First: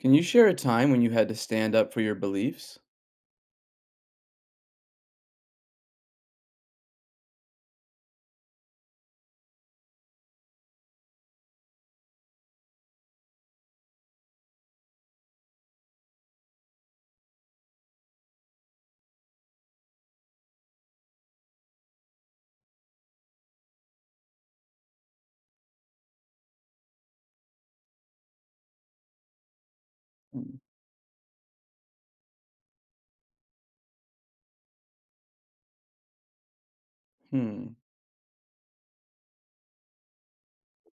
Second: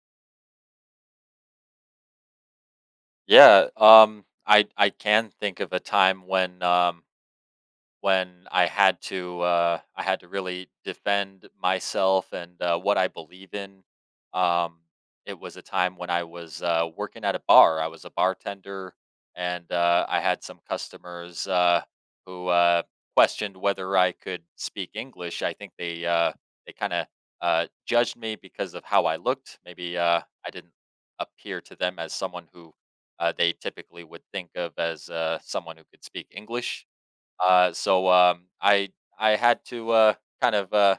Can you share a time when you had to stand up for your beliefs? Yeah, I can think of a time when I had to really defend myself and what I believe in. Um, it was a time when I was working at a bar. I was a bartender, and I had some customers who questioned whether I could speak English. I think they kind of judged me because of how I looked. Maybe I Mm. didn't appear to them as someone who they typically would think of as someone who could speak English, uh, Hmm. so um, I had to kind of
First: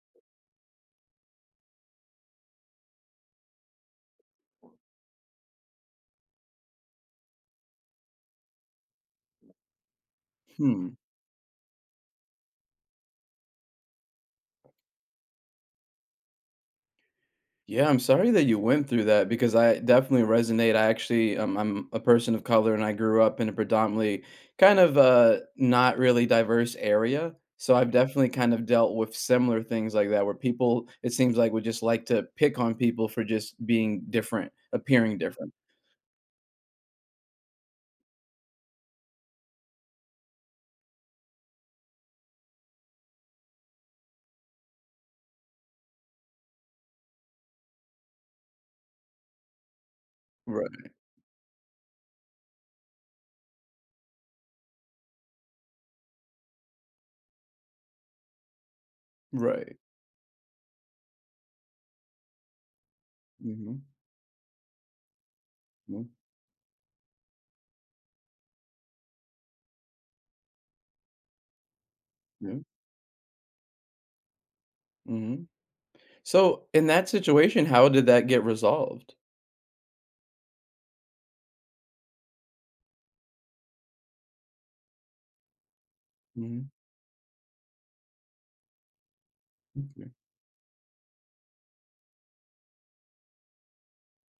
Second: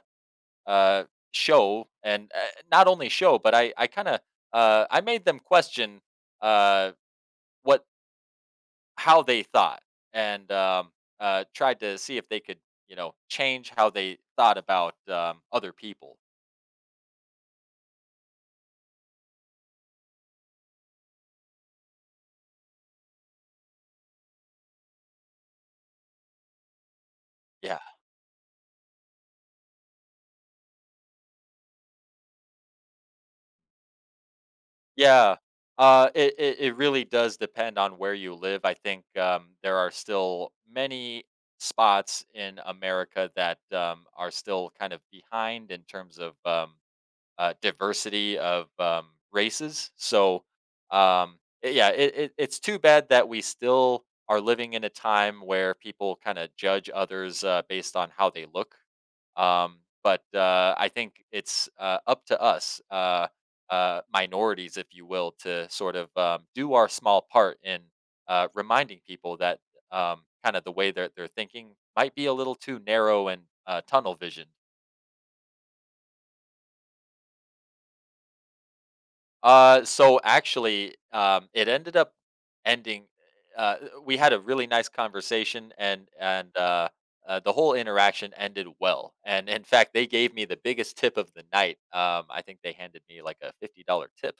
uh, show and, not only show, but I kind of, I made them question uh, what how they thought, and Hmm. um, uh, tried to see if they could, change how they thought about other people. Yeah, I'm sorry that you went through that because I definitely resonate. I actually, I'm a person of color and I grew up in a predominantly kind of not really diverse area. So Yeah. I've definitely kind of dealt with similar things like that where people, it seems like, would just like to pick on people for just being different, appearing Yeah. different. It really does depend on where you live. I think there are still many spots in America that are still kind of behind in terms of diversity of races. So, Right. um, i- yeah, it, it, it's too bad that we still are living in a time where people kind of judge others based on how they look. Right. But I think it's up to us, Hmm. Minorities, if you will, to sort Yeah. of do our small part in reminding people that, kind of, the way that they're thinking might be a little too narrow and, tunnel vision. Hmm. So in that situation, how did that get resolved? So actually, it ended up ending. Uh, we had a really nice conversation, and the whole interaction ended well. And in fact, they Okay. gave me the biggest tip of the night. I think they handed me like a $50 tip.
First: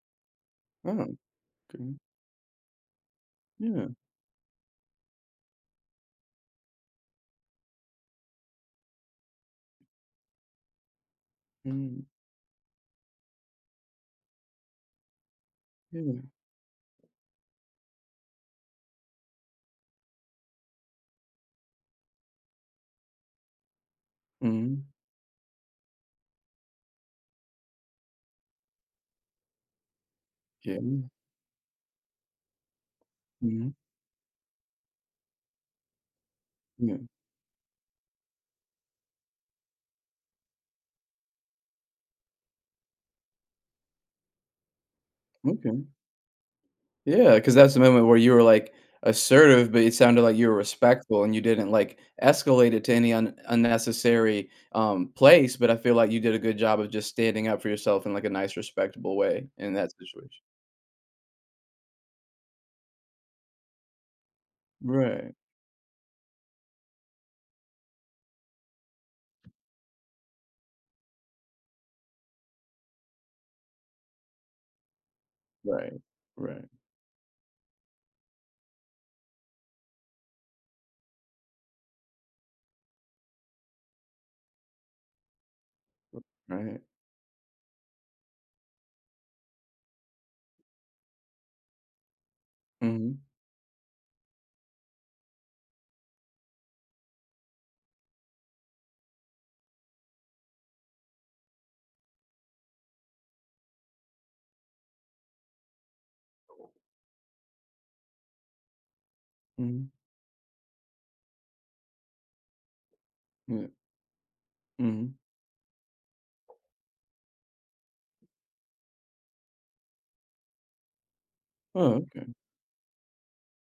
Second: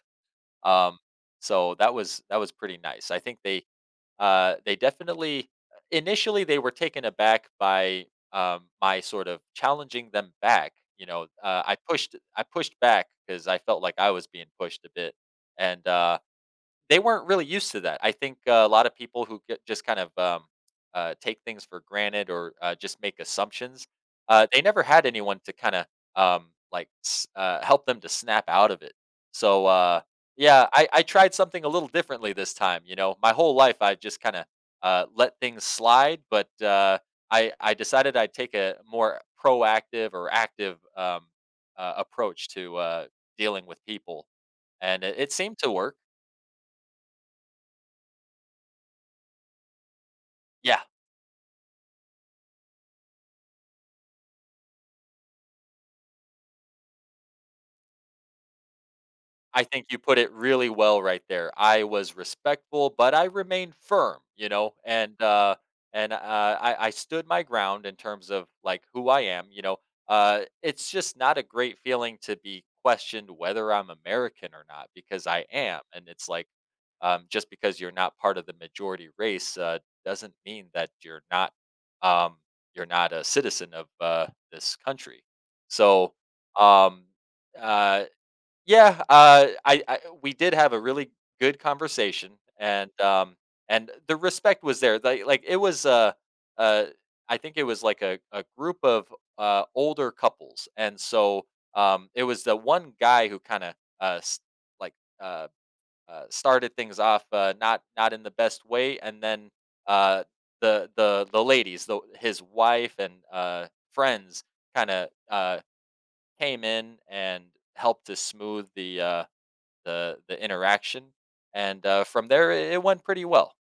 Oh, Um, so okay. that was that was pretty nice. I think they Yeah. uh, they definitely initially they were taken aback by my sort of challenging them back. You know, I Mm, pushed I pushed back because I felt like I was being pushed a bit, and yeah. they weren't really used to that. I think, a lot of people who get just kind of, take things for granted, or just make assumptions, they never Mhm. had anyone to kinda, like, s help them to snap out of it. So, yeah, Yeah. I tried something a little differently this time, you know? My whole Mhm. life, I've just kinda, let things slide, but, Yeah. I decided I'd take a more proactive or active, approach to, dealing with people, and it seemed to Okay. work. Yeah, 'cause that's the moment where you were, like, assertive, but it sounded like you were Yeah. respectful and you didn't, like, escalate it to any un unnecessary, place, but I feel like you did a good job of just standing up for yourself in, like, a nice, respectable way I in think that you put it situation. really well right there. I was respectful, but I remained firm, you know, and Right. uh, and uh, I stood my ground in terms of like who I am. You know, it's just not a great feeling to be questioned whether I'm American or not, because I am. Right. And it's like, Right. Just because you're not part of the majority race, doesn't mean that you're not, um, you're not a citizen of this country. So Right. um, uh, yeah, I we did have a really good conversation, and Mhm. um, and the respect was there. Like it was uh, I think it was like a group of older couples, and so it was the one guy who kind of, uh, s- like uh, started things off not not in the best way, and then Mhm. uh, the, the ladies, the, his wife and Yeah. friends, kind of Mhm. Came in and helped to smooth the, the interaction, and, Oh, from okay. there, it went pretty well.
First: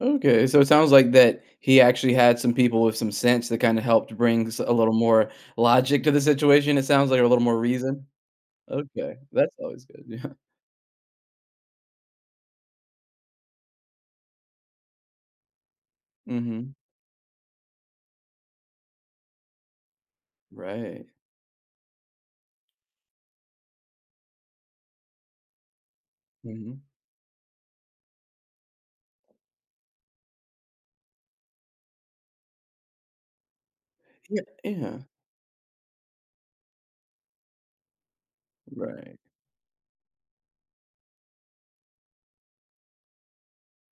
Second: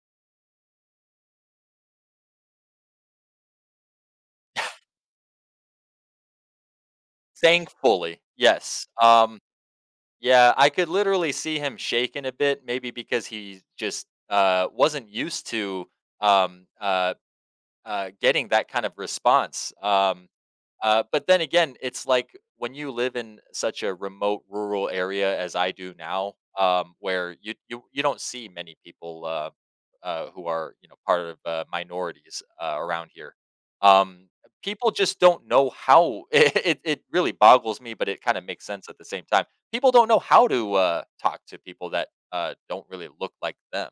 Okay, so it sounds like that he actually had some people with some sense that kinda helped bring s a little more logic to the situation, it sounds like, or a little more reason. Thankfully, yes. Okay, that's always good, yeah. Yeah, I could literally see him shaking a bit, maybe because he just, wasn't used to, um, Mhm. uh, getting that kind of response. um Uh, Right. but then again, it's like when you live in such a remote rural area as I do now, Mhm. Where you don't see many people who are, you know, part of minorities around here. Um, Yeah, People yeah, just don't know how. It really boggles me, but it kind of makes sense at the right. same time. People don't know how to talk to people that don't really look like them.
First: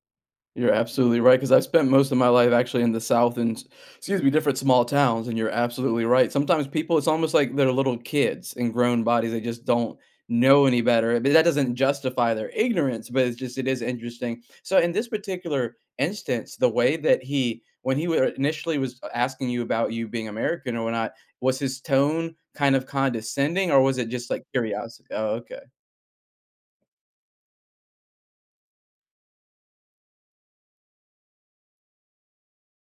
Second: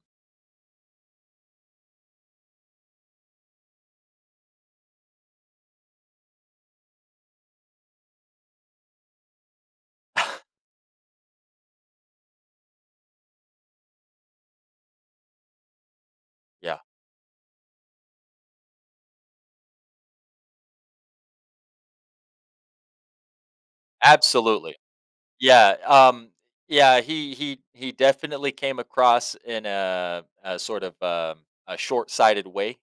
You're absolutely right because 'cause I've spent most of my life actually in the South and s excuse me, different small towns, and you're absolutely right. Sometimes people it's almost like they're little kids in grown bodies, they just don't know any better, but that doesn't justify their ignorance, but it's just it is interesting. So, in this particular instance, the Yeah, way that he when he were initially was asking you about you being American or not, was his tone kind of condescending, or was it just, like, absolutely. curiosity? Oh, okay. Yeah, yeah, he definitely came across in a sort of, a short-sighted way,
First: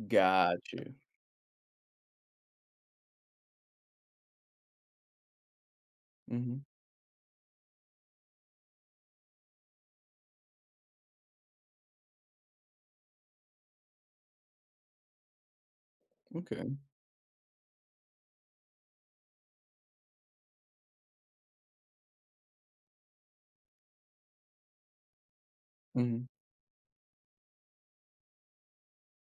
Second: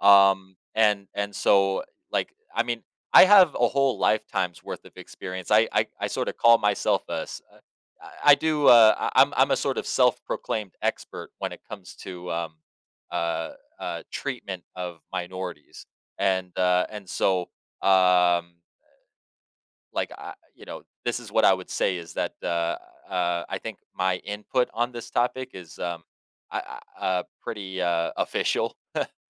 um, Got you. and and so like I mean, I have a whole lifetime's worth of experience. I sort of call Mhm. myself a s- I do I- I'm a sort of self-proclaimed expert when it comes to uh, treatment of minorities, Okay. And so. Um, I, you know, this is what I would say, is that, I think my input on this topic is, Mhm. I I pretty, official.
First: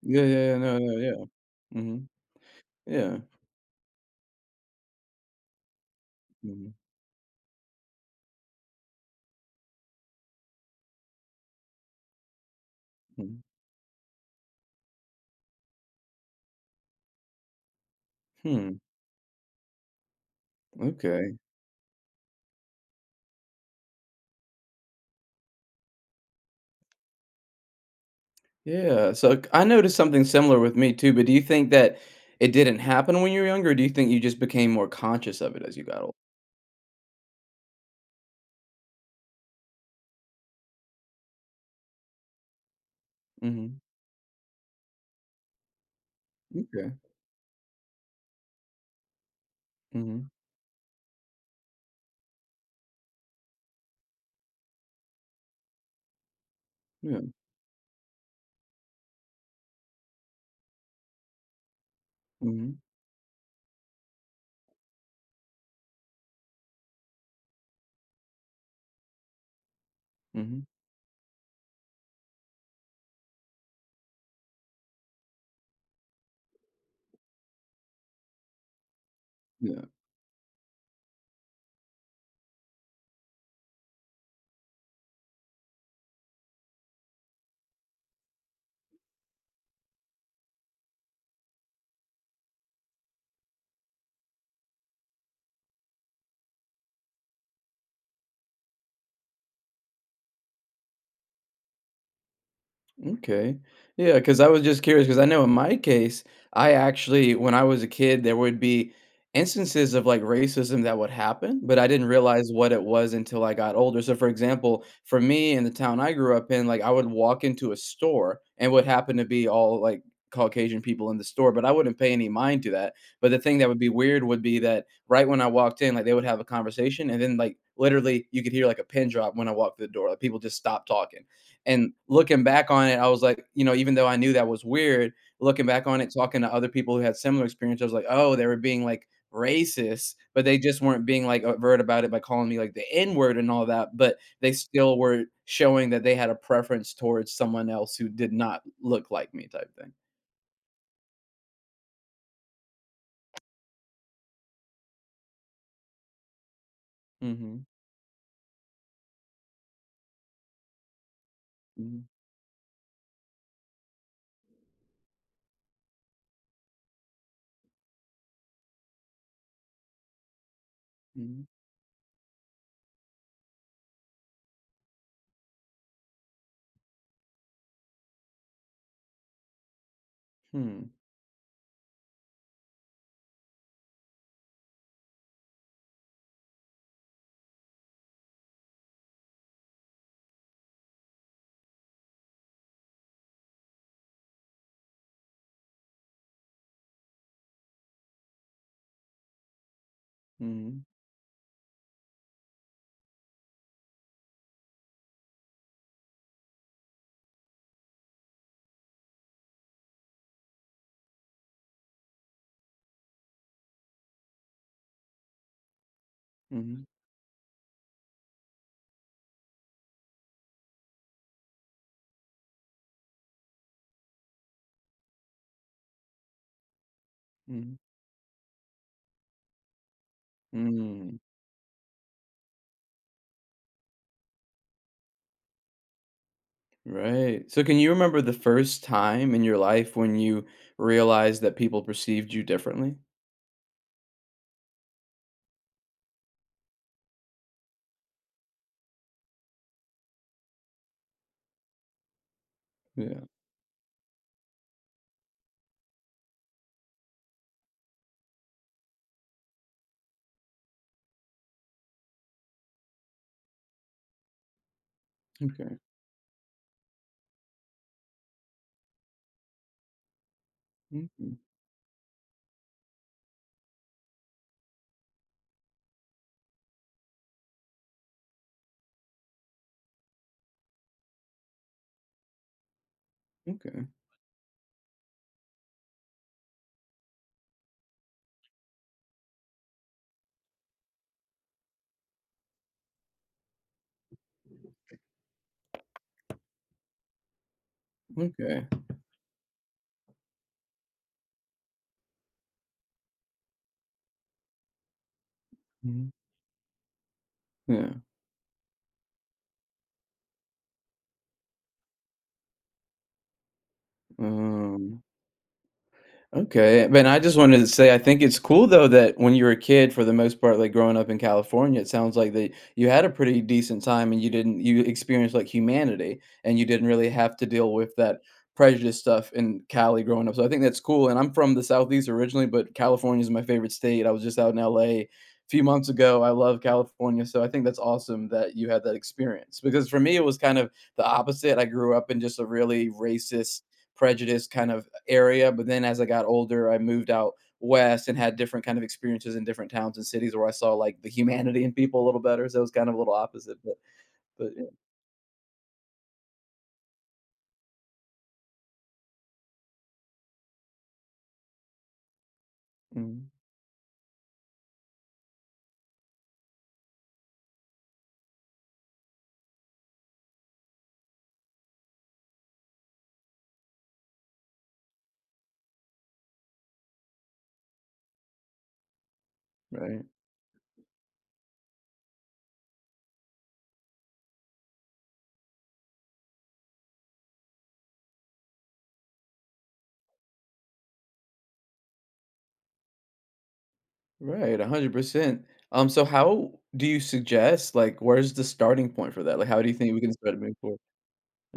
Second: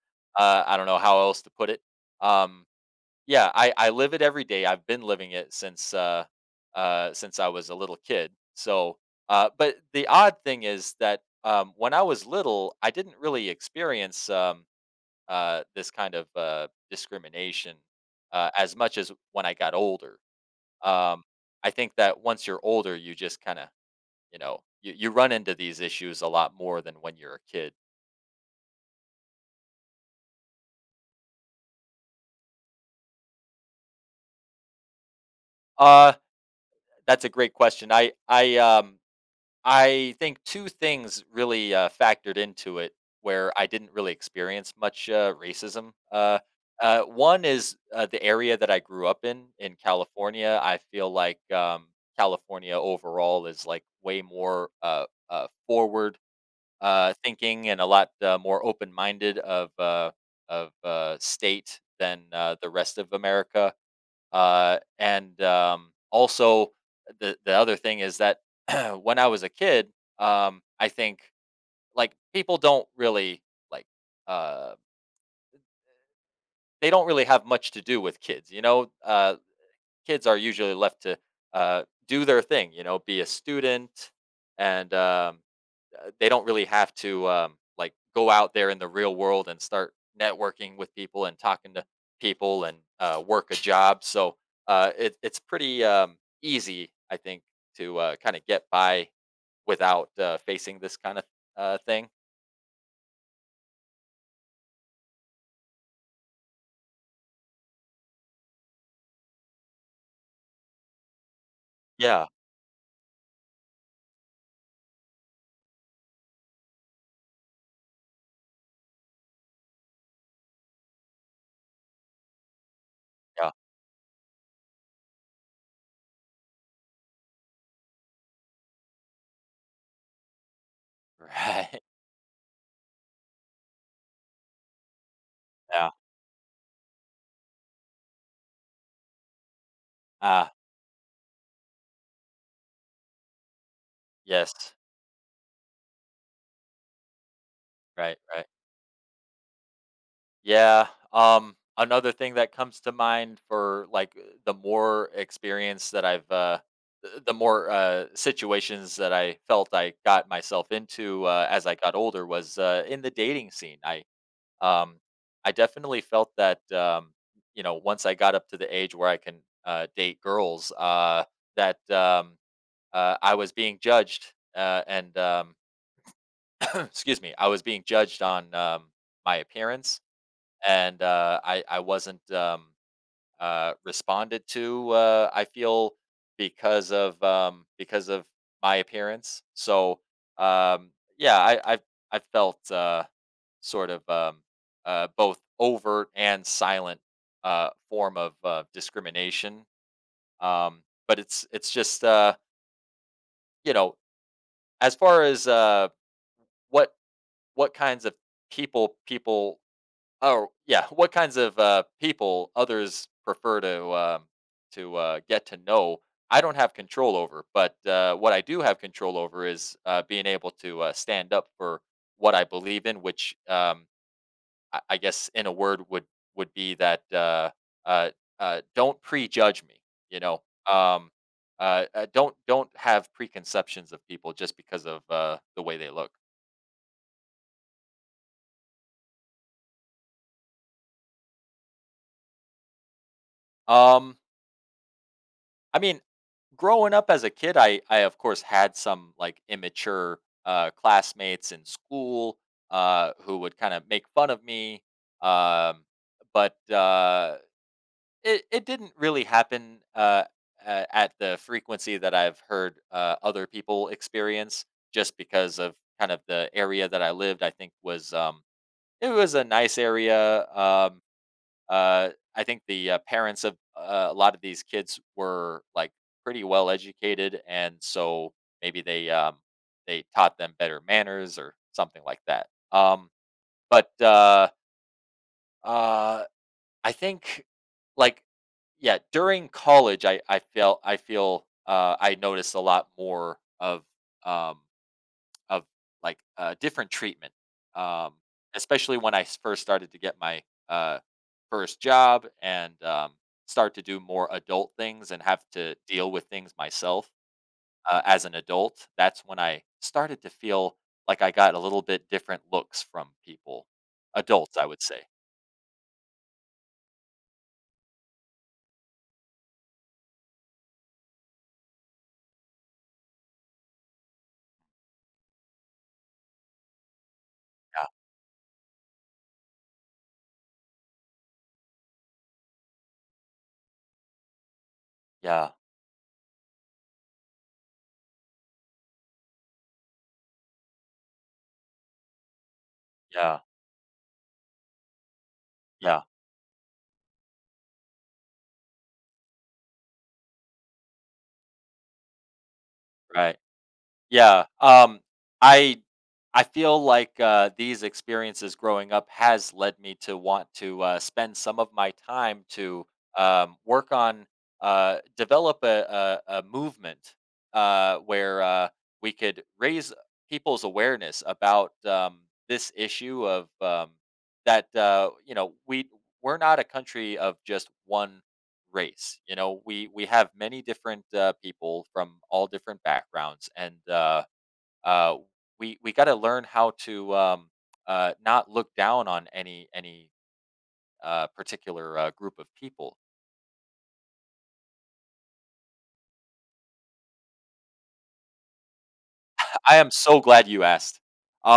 Yeah, yeah, yeah, I no, don't no, know how yeah. else to put it. Mhm. Um, Yeah. yeah, I live it every day. I've been living it Mhm, since I was a little kid. But the odd thing is that, when I was little, I didn't mhm. really experience, this kind of, discrimination, Hmm, as much as when I got older. Um, okay. I think that once you're older, you just kind of, you know, you run into these issues a lot more than when you're a kid. Yeah, so, c I noticed something similar with me too, but do you think that it didn't happen when you were younger, or do you think you just became more conscious of it as you got Uh, ol. that's a great question. I think two things really factored into it, where I Mhm. didn't really experience much racism. Okay. One is the area that I grew up in Mhm. California. I feel like California overall is like way more forward Yeah. thinking and a lot more open-minded of, state than the Mhm. rest of America. And also, the other thing is that, when I was a kid, Mhm. I think, like, people don't really, like uh, they don't really have much to do with kids. You know, Yeah. kids are usually left to do their thing. You know, be a student, and they don't really have to, like, go out there in the real world and start networking with people and talking to people and work a job. So it's pretty easy, I think, to kind of get by without facing this kind of thing. Okay. Yeah, because I was just curious because I know in my case, when I was a kid, there would be instances of like racism that would happen, but I didn't Yeah, realize what it was until I got older. So, for example, for me in the town I grew up in, like I would walk into a store and would happen to be all like Caucasian people in the store, but I wouldn't pay any mind to that. But the yeah, thing that would be weird would be that right when I walked in, like they would have a conversation and then like literally you could hear like a pin drop when I walked through the door. Like people just stopped talking right, and looking back on it, I was like, you know, even though I knew that was weird, looking back yeah, on it, talking to other people who had similar experience, I was like, "Oh, they were being, like, racist, but ah, they just weren't being, like, overt about it by calling me, like, the N word and all that, but they yes, still were showing that they had a preference towards someone else who right, did right. not look like me," type thing. Yeah. Another thing that comes to mind for, like, the more experience that I've, the Mhm. more situations that I felt I got myself into as I got Mhm. older was, in the dating scene. Um, I definitely felt that, you know, once I got up to the age where I can date girls, Mhm. that I was being judged, and, excuse me, I was being judged on my appearance, Hmm. and I wasn't, responded to. I feel, because of, because of my appearance. So um, yeah, I felt, sort of, both overt and silent form of discrimination. Um, Mhm. but it's it's just you know, as far as, what what kinds of people. Oh, yeah. What kinds of people others prefer to, get to know? I don't have Mhm. control over, but what I do have control over is being able to stand up for what I believe in, which, I guess, in a word, would be that, Mhm. uh, don't prejudge me. You know, um, Mm. Don't have preconceptions of people just because of the way they look. Right. So, can you remember the first time in your life when you realized that people perceived you differently? Um, I mean, growing up as a kid, I of course had some, like, immature classmates in school Yeah, who would kind of make fun of me, um, but it didn't really happen at the frequency that I've heard other people experience, just because of okay, kind of the area that I lived. I think was, it was a nice area. Mhm, uh, I think the parents of a lot of these kids were, like, pretty well educated, and so maybe they, they taught them better manners or something like that. Okay, But uh, I think, like, yeah, during college, I feel I noticed a lot more of, um, of, like, a different treatment, um, okay, especially when I s first started to get my, uh, first job and, start to do more adult things and have to mhm, deal with things myself, yeah, as an adult. That's when I started to feel like I got a little bit different looks from people. Adults, I would um say. okay. But I just wanted to say I think it's cool though that when you were a kid, for the most part, like growing up in California, it sounds like that you had a pretty decent time and you didn't you experienced like humanity and you didn't really have to deal Yeah. with that prejudice stuff in Cali growing up. So I think that's cool. And I'm from the Southeast originally, but California is my favorite state. I was just out in LA a Yeah. few months ago. I love California. So I think that's awesome that you had that experience. Because for me it was kind of the opposite. I grew up in just a really Yeah. racist prejudice kind of area. But then as Yeah. I got older, I moved out west and had different kind of experiences in different towns and cities where I saw like the humanity in people a little better. So it was kind of a little Right. opposite, but Yeah, but yeah. um, I I feel like, these experiences growing up has led me to want to, spend some of my time to, Mhm. Work on, develop a movement, where we could raise people's awareness about, this issue of, that, you know, we're not a country of just one race. You know, we Right, we have many different people from all different backgrounds, and uh, we got to learn how to, not look down on any particular group of people. right, 100%. So how do you suggest like where's the starting point for that? Like, how do you I am think we can so start glad moving you forward? asked.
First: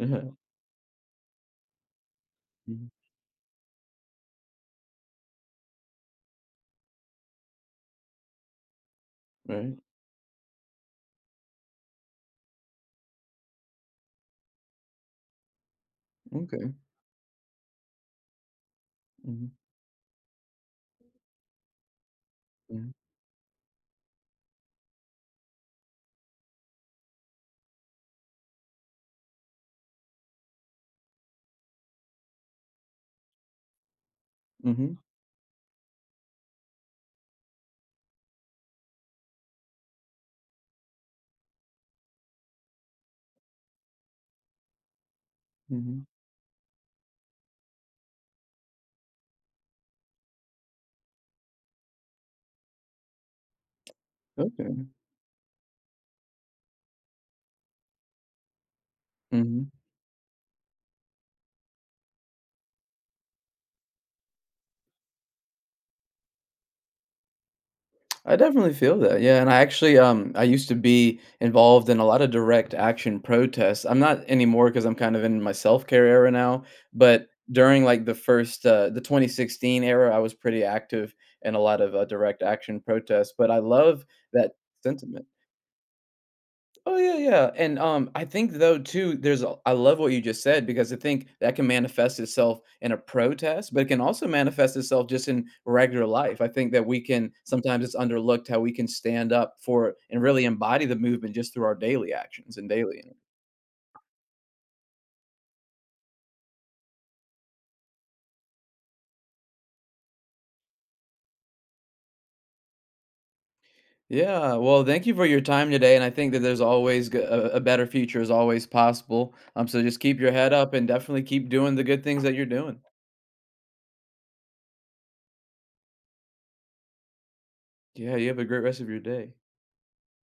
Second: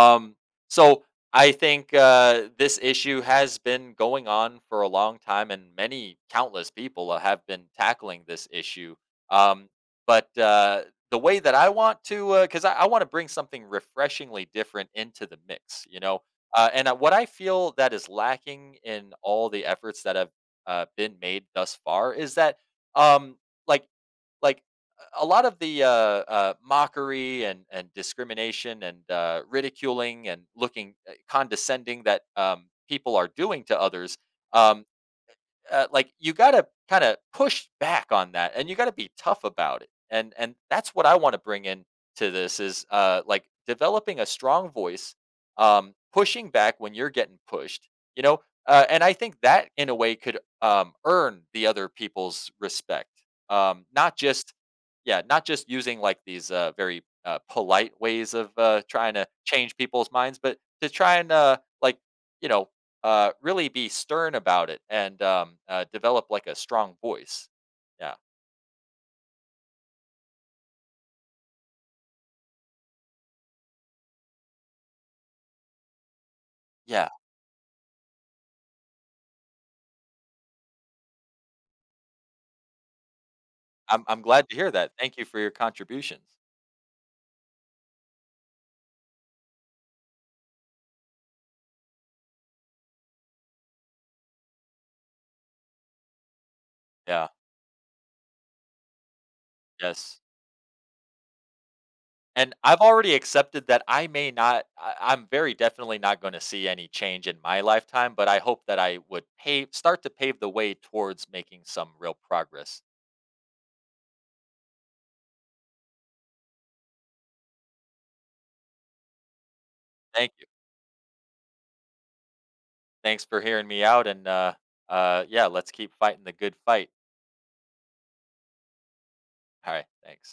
Uh-huh. so, I think this Mhm. issue has been going on for a long time, and many countless people have been tackling this issue. Um, Right. but the way that I want to, because I want to bring something refreshingly different into the mix, you know. Uh, Okay. and uh, what I feel that is lacking in Mm-hmm. all the efforts that have been made thus far is that, Mm-hmm. um, like like a lot of the mockery and discrimination and ridiculing and looking condescending that people are doing to others. Um, Mm-hmm. Like, you got to kind of push back on that, and you got to be tough about it, and that's what I want to bring in to this is, like developing a strong voice, Mm-hmm. pushing back when you're getting pushed, you know, and I think that in a way could earn the other people's respect, not just, Okay. yeah, not just using like these very polite ways of trying to Mm-hmm. change people's minds, but to try and, like you know really be stern about it and develop, like, a strong voice. Yeah, I definitely feel that. Yeah, and I actually I used to be involved in a lot of direct action protests. I'm not anymore because I'm kind of in my self-care era now, yeah. but during like the first the 2016 era, I was pretty active in a lot of direct action protests, but I love I'm glad that to hear that. Thank you sentiment. for your contributions. Oh yeah, yeah, and, I think though too, there's a I love what you just said because I think that can manifest itself in a protest, but it can also manifest itself just in regular life. I think that we Yeah. can sometimes it's underlooked how we can stand up for and Yes. really embody the movement just through our daily And actions and I've daily. already accepted that I may not. I'm very definitely not going to see any change in my lifetime, but I hope that I would pave start to pave the way towards making some real progress. Yeah, well, thank you for your time today, and I think that there's always g a better future is always possible, so just keep your Thank you. head up and definitely keep doing the good things that you're doing. Thanks for hearing me out, and yeah, let's keep fighting the good fight. Yeah, you have a great rest of your day. All right. Thanks.